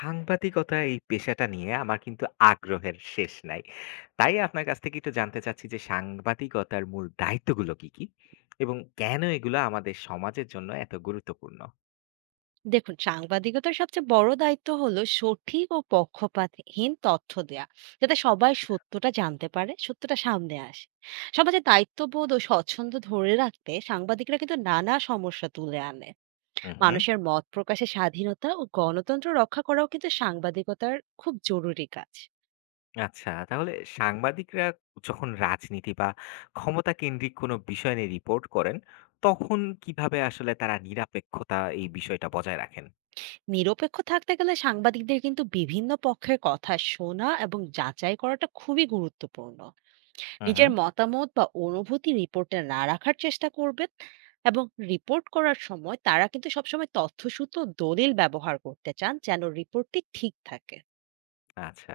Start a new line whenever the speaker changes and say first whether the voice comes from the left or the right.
left: সাংবাদিকতা এই পেশাটা নিয়ে আমার কিন্তু আগ্রহের শেষ নাই। তাই আপনার কাছ থেকে একটু জানতে চাচ্ছি যে সাংবাদিকতার মূল দায়িত্বগুলো কি? এবং কেন এগুলো আমাদের সমাজের জন্য এত গুরুত্বপূর্ণ?
right: দেখুন, সাংবাদিকতার সবচেয়ে বড় দায়িত্ব হলো সঠিক ও পক্ষপাতহীন তথ্য দেয়া, যাতে সবাই সত্যটা জানতে পারে, সত্যটা সামনে আসে। সমাজে দায়িত্ববোধ ও স্বচ্ছন্দ ধরে রাখতে সাংবাদিকরা কিন্তু নানা সমস্যা তুলে আনে।
left: হু, হু।
right: মানুষের মত প্রকাশের স্বাধীনতা ও গণতন্ত্র রক্ষা করাও কিন্তু সাংবাদিকতার খুব জরুরি কাজ।
left: আচ্ছা, তাহলে সাংবাদিকরা যখন রাজনীতি বা ক্ষমতা কেন্দ্রিক কোনো বিষয় নিয়ে রিপোর্ট করেন, তখন কিভাবে আসলে তারা নিরপেক্ষতা এই বিষয়টা বজায় রাখেন?
right: নিরপেক্ষ থাকতে গেলে সাংবাদিকদের কিন্তু বিভিন্ন পক্ষের কথা শোনা এবং যাচাই করাটা খুবই গুরুত্বপূর্ণ।
left: হু, হু।
right: নিজের মতামত বা অনুভূতি রিপোর্টে না রাখার চেষ্টা করবেন, এবং রিপোর্ট করার সময় তারা কিন্তু সবসময় তথ্যসূত্র ও দলিল ব্যবহার করতে চান যেন রিপোর্টটি ঠিক থাকে।
left: আচ্ছা।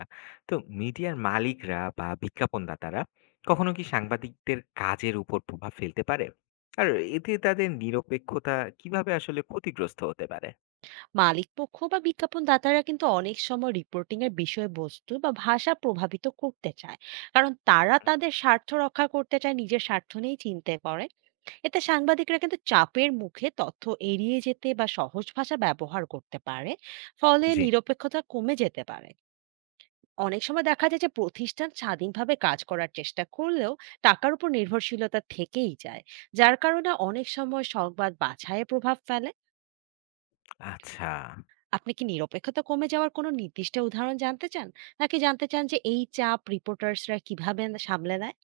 left: তো মিডিয়ার মালিকরা বা বিজ্ঞাপনদাতারা কখনো কি সাংবাদিকদের কাজের উপর প্রভাব ফেলতে পারে? আর এতে তাদের নিরপেক্ষতা কিভাবে আসলে ক্ষতিগ্রস্ত হতে পারে?
right: মালিক পক্ষ বা বিজ্ঞাপন দাতারা কিন্তু অনেক সময় রিপোর্টিং এর বিষয়বস্তু বা ভাষা প্রভাবিত করতে চায়, কারণ তারা তাদের স্বার্থ রক্ষা করতে চায়, নিজের স্বার্থ নিয়েই চিনতে করে। এতে সাংবাদিকরা কিন্তু চাপের মুখে তথ্য এড়িয়ে যেতে বা সহজ ভাষা ব্যবহার করতে পারে, ফলে
left: জি,
right: নিরপেক্ষতা কমে যেতে পারে। অনেক সময় দেখা যায় যে প্রতিষ্ঠান স্বাধীনভাবে কাজ করার চেষ্টা করলেও টাকার উপর নির্ভরশীলতা থেকেই যায়, যার কারণে অনেক সময় সংবাদ বাছাইয়ে প্রভাব ফেলে।
left: আচ্ছা।
right: আপনি কি নিরপেক্ষতা কমে যাওয়ার কোনো নির্দিষ্ট উদাহরণ জানতে চান, নাকি জানতে চান যে এই চাপ রিপোর্টার্সরা কিভাবে সামলে নেয়?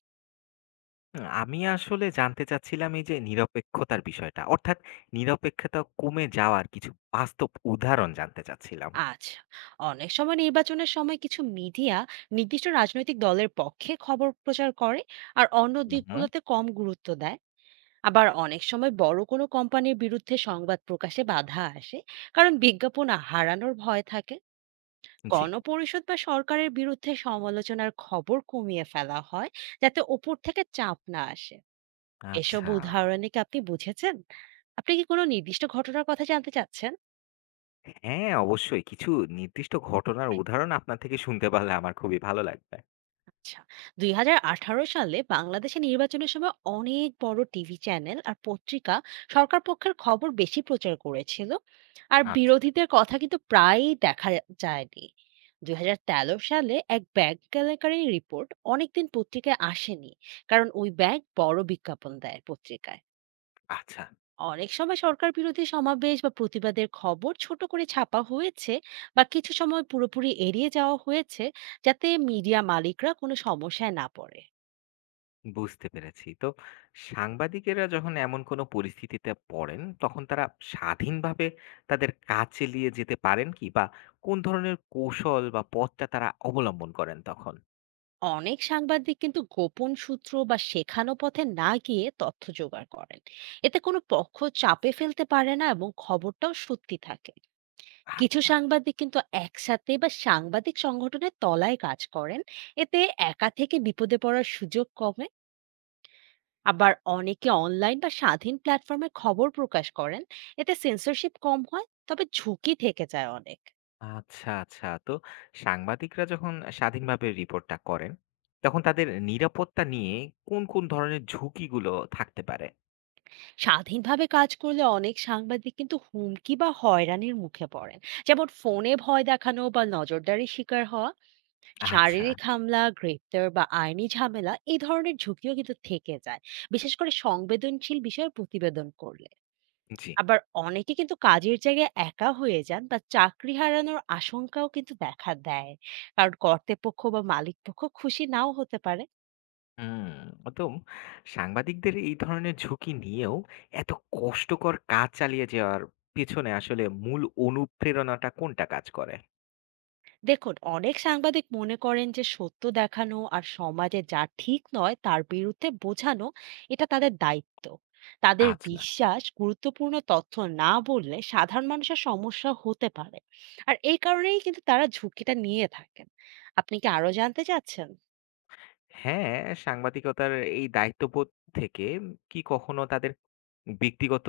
left: আমি আসলে জানতে চাচ্ছিলাম এই যে নিরপেক্ষতার বিষয়টা। অর্থাৎ নিরপেক্ষতা কমে যাওয়ার কিছু বাস্তব উদাহরণ জানতে চাচ্ছিলাম।
right: আচ্ছা, অনেক সময় নির্বাচনের সময় কিছু মিডিয়া নির্দিষ্ট রাজনৈতিক দলের পক্ষে খবর প্রচার করে, আর অন্য
left: হুম, হুম।
right: দিকগুলোতে কম গুরুত্ব দেয়। আবার অনেক সময় বড় কোনো কোম্পানির বিরুদ্ধে সংবাদ প্রকাশে বাধা আসে, কারণ বিজ্ঞাপন হারানোর ভয় থাকে।
left: জি,
right: গণপরিষদ বা সরকারের বিরুদ্ধে সমালোচনার খবর কমিয়ে ফেলা হয়, যাতে ওপর থেকে চাপ না আসে। এসব
left: আচ্ছা।
right: উদাহরণে কি আপনি বুঝেছেন? আপনি কি কোনো নির্দিষ্ট ঘটনার কথা জানতে চাচ্ছেন?
left: হ্যাঁ, অবশ্যই কিছু নির্দিষ্ট ঘটনার উদাহরণ আপনার থেকে শুনতে পারলে আমার খুবই ভালো লাগবে।
right: আচ্ছা, ২০১৮ সালে বাংলাদেশে নির্বাচনের সময় অনেক বড় টিভি চ্যানেল আর পত্রিকা সরকার পক্ষের খবর বেশি প্রচার করেছিল, আর
left: আচ্ছা,
right: বিরোধীদের কথা কিন্তু প্রায়ই দেখা যায়নি। ২০১৩ সালে এক ব্যাংক কেলেঙ্কারি রিপোর্ট অনেকদিন পত্রিকায় আসেনি, কারণ ওই ব্যাংক বড় বিজ্ঞাপন দেয় পত্রিকায়।
left: আচ্ছা।
right: অনেক সময় সরকার বিরোধী সমাবেশ বা প্রতিবাদের খবর ছোট করে ছাপা হয়েছে, বা কিছু সময় পুরোপুরি এড়িয়ে যাওয়া হয়েছে, যাতে মিডিয়া মালিকরা কোনো সমস্যায় না পড়ে।
left: বুঝতে পেরেছি। তো সাংবাদিকেরা যখন এমন কোনো পরিস্থিতিতে পড়েন, তখন তারা স্বাধীনভাবে তাদের কাজ চালিয়ে যেতে পারেন কি? বা কোন ধরনের কৌশল বা পথটা তারা অবলম্বন করেন তখন?
right: অনেক সাংবাদিক কিন্তু গোপন সূত্র বা শেখানো পথে না গিয়ে তথ্য জোগাড় করেন, এতে কোনো পক্ষ চাপে ফেলতে পারে না এবং খবরটাও সত্যি থাকে। কিছু
left: আচ্ছা।
right: সাংবাদিক কিন্তু একসাথে বা সাংবাদিক সংগঠনের তলায় কাজ করেন, এতে একা থেকে বিপদে পড়ার সুযোগ কমে। আবার অনেকে অনলাইন বা স্বাধীন প্ল্যাটফর্মে খবর প্রকাশ করেন, এতে সেন্সরশিপ কম হয়, তবে ঝুঁকি থেকে যায় অনেক।
left: আচ্ছা, আচ্ছা। তো সাংবাদিকরা যখন স্বাধীনভাবে রিপোর্টটা করেন, তখন তাদের নিরাপত্তা নিয়ে কোন ধরনের ঝুঁকিগুলো থাকতে পারে?
right: স্বাধীনভাবে কাজ করলে অনেক সাংবাদিক কিন্তু হুমকি বা হয়রানির মুখে পড়েন, যেমন ফোনে ভয় দেখানো বা নজরদারির শিকার হওয়া।
left: আচ্ছা,
right: শারীরিক হামলা, গ্রেপ্তার বা আইনি ঝামেলা এই ধরনের ঝুঁকিও কিন্তু থেকে যায়, বিশেষ করে সংবেদনশীল বিষয়ে প্রতিবেদন করলে।
left: জি।
right: আবার অনেকে কিন্তু কাজের জায়গায় একা হয়ে যান বা চাকরি হারানোর আশঙ্কাও কিন্তু দেখা দেয়, কারণ কর্তৃপক্ষ বা মালিক পক্ষ খুশি নাও হতে পারে।
left: হুম, একদম সাংবাদিকদের এই ধরনের ঝুঁকি নিয়েও এত কষ্টকর কাজ চালিয়ে যাওয়ার পেছনে আসলে মূল অনুপ্রেরণাটা কোনটা কাজ করে?
right: দেখুন, অনেক সাংবাদিক মনে করেন যে সত্য দেখানো আর সমাজে যা ঠিক নয় তার বিরুদ্ধে বোঝানো এটা তাদের দায়িত্ব। তাদের
left: আচ্ছা,
right: বিশ্বাস, গুরুত্বপূর্ণ তথ্য না বললে সাধারণ মানুষের সমস্যা হতে পারে, আর এই কারণেই কিন্তু তারা ঝুঁকিটা নিয়ে থাকেন। আপনি কি আরো জানতে চাচ্ছেন?
left: হ্যাঁ, সাংবাদিকতার এই দায়িত্ববোধ থেকে কি কখনো তাদের ব্যক্তিগত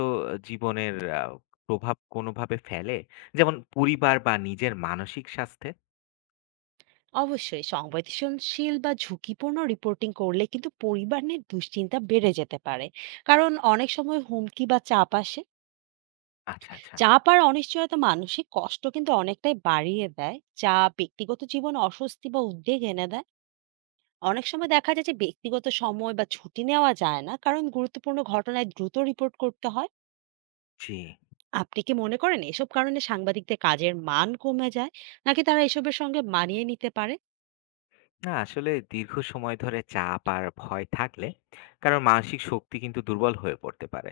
left: জীবনের আ প্রভাব কোনোভাবে ফেলে? যেমন পরিবার বা নিজের মানসিক স্বাস্থ্যে?
right: অবশ্যই সংবেদনশীল বা ঝুঁকিপূর্ণ রিপোর্টিং করলে কিন্তু পরিবার নিয়ে দুশ্চিন্তা বেড়ে যেতে পারে, কারণ অনেক সময় হুমকি বা চাপ আসে।
left: আচ্ছা, আচ্ছা।
right: চাপ আর অনিশ্চয়তা মানসিক কষ্ট কিন্তু অনেকটাই বাড়িয়ে দেয়, যা ব্যক্তিগত জীবন অস্বস্তি বা উদ্বেগ এনে দেয়। অনেক সময় দেখা যায় যে ব্যক্তিগত সময় বা ছুটি নেওয়া যায় না, কারণ গুরুত্বপূর্ণ ঘটনায় দ্রুত রিপোর্ট করতে হয়।
left: জি।
right: আপনি কি মনে করেন এসব কারণে সাংবাদিকদের কাজের মান কমে যায়, নাকি তারা এসবের সঙ্গে মানিয়ে নিতে পারে?
left: না আসলে দীর্ঘ সময় ধরে চাপ আর ভয় থাকলে, কারণ মানসিক শক্তি কিন্তু দুর্বল হয়ে পড়তে পারে।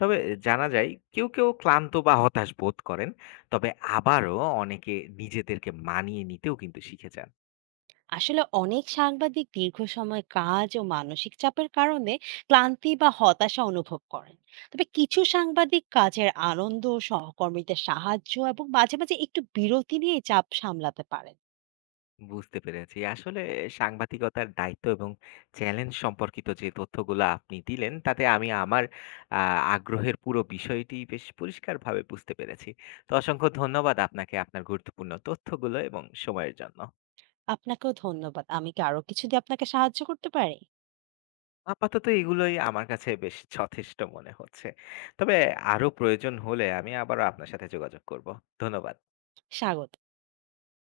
left: তবে জানা যায় কেউ কেউ ক্লান্ত বা হতাশ বোধ করেন, তবে আবারও অনেকে নিজেদেরকে মানিয়ে নিতেও কিন্তু শিখে যান।
right: আসলে অনেক সাংবাদিক দীর্ঘ সময় কাজ ও মানসিক চাপের কারণে ক্লান্তি বা হতাশা অনুভব করেন। তবে কিছু সাংবাদিক কাজের আনন্দ, সহকর্মীদের সাহায্য এবং মাঝে মাঝে একটু বিরতি নিয়ে চাপ সামলাতে পারেন।
left: বুঝতে পেরেছি আসলে সাংবাদিকতার দায়িত্ব এবং চ্যালেঞ্জ সম্পর্কিত যে তথ্যগুলো আপনি দিলেন তাতে আমি আমার আগ্রহের পুরো বিষয়টি বেশ পরিষ্কারভাবে বুঝতে পেরেছি। তো অসংখ্য ধন্যবাদ আপনাকে আপনার গুরুত্বপূর্ণ তথ্যগুলো এবং সময়ের জন্য।
right: আপনাকেও ধন্যবাদ। আমি কি আরো কিছু দিয়ে আপনাকে সাহায্য করতে পারি?
left: আপাতত এগুলোই আমার কাছে বেশ যথেষ্ট মনে হচ্ছে। তবে আরো প্রয়োজন হলে আমি আবারও আপনার সাথে যোগাযোগ করব। ধন্যবাদ।
right: স্বাগত।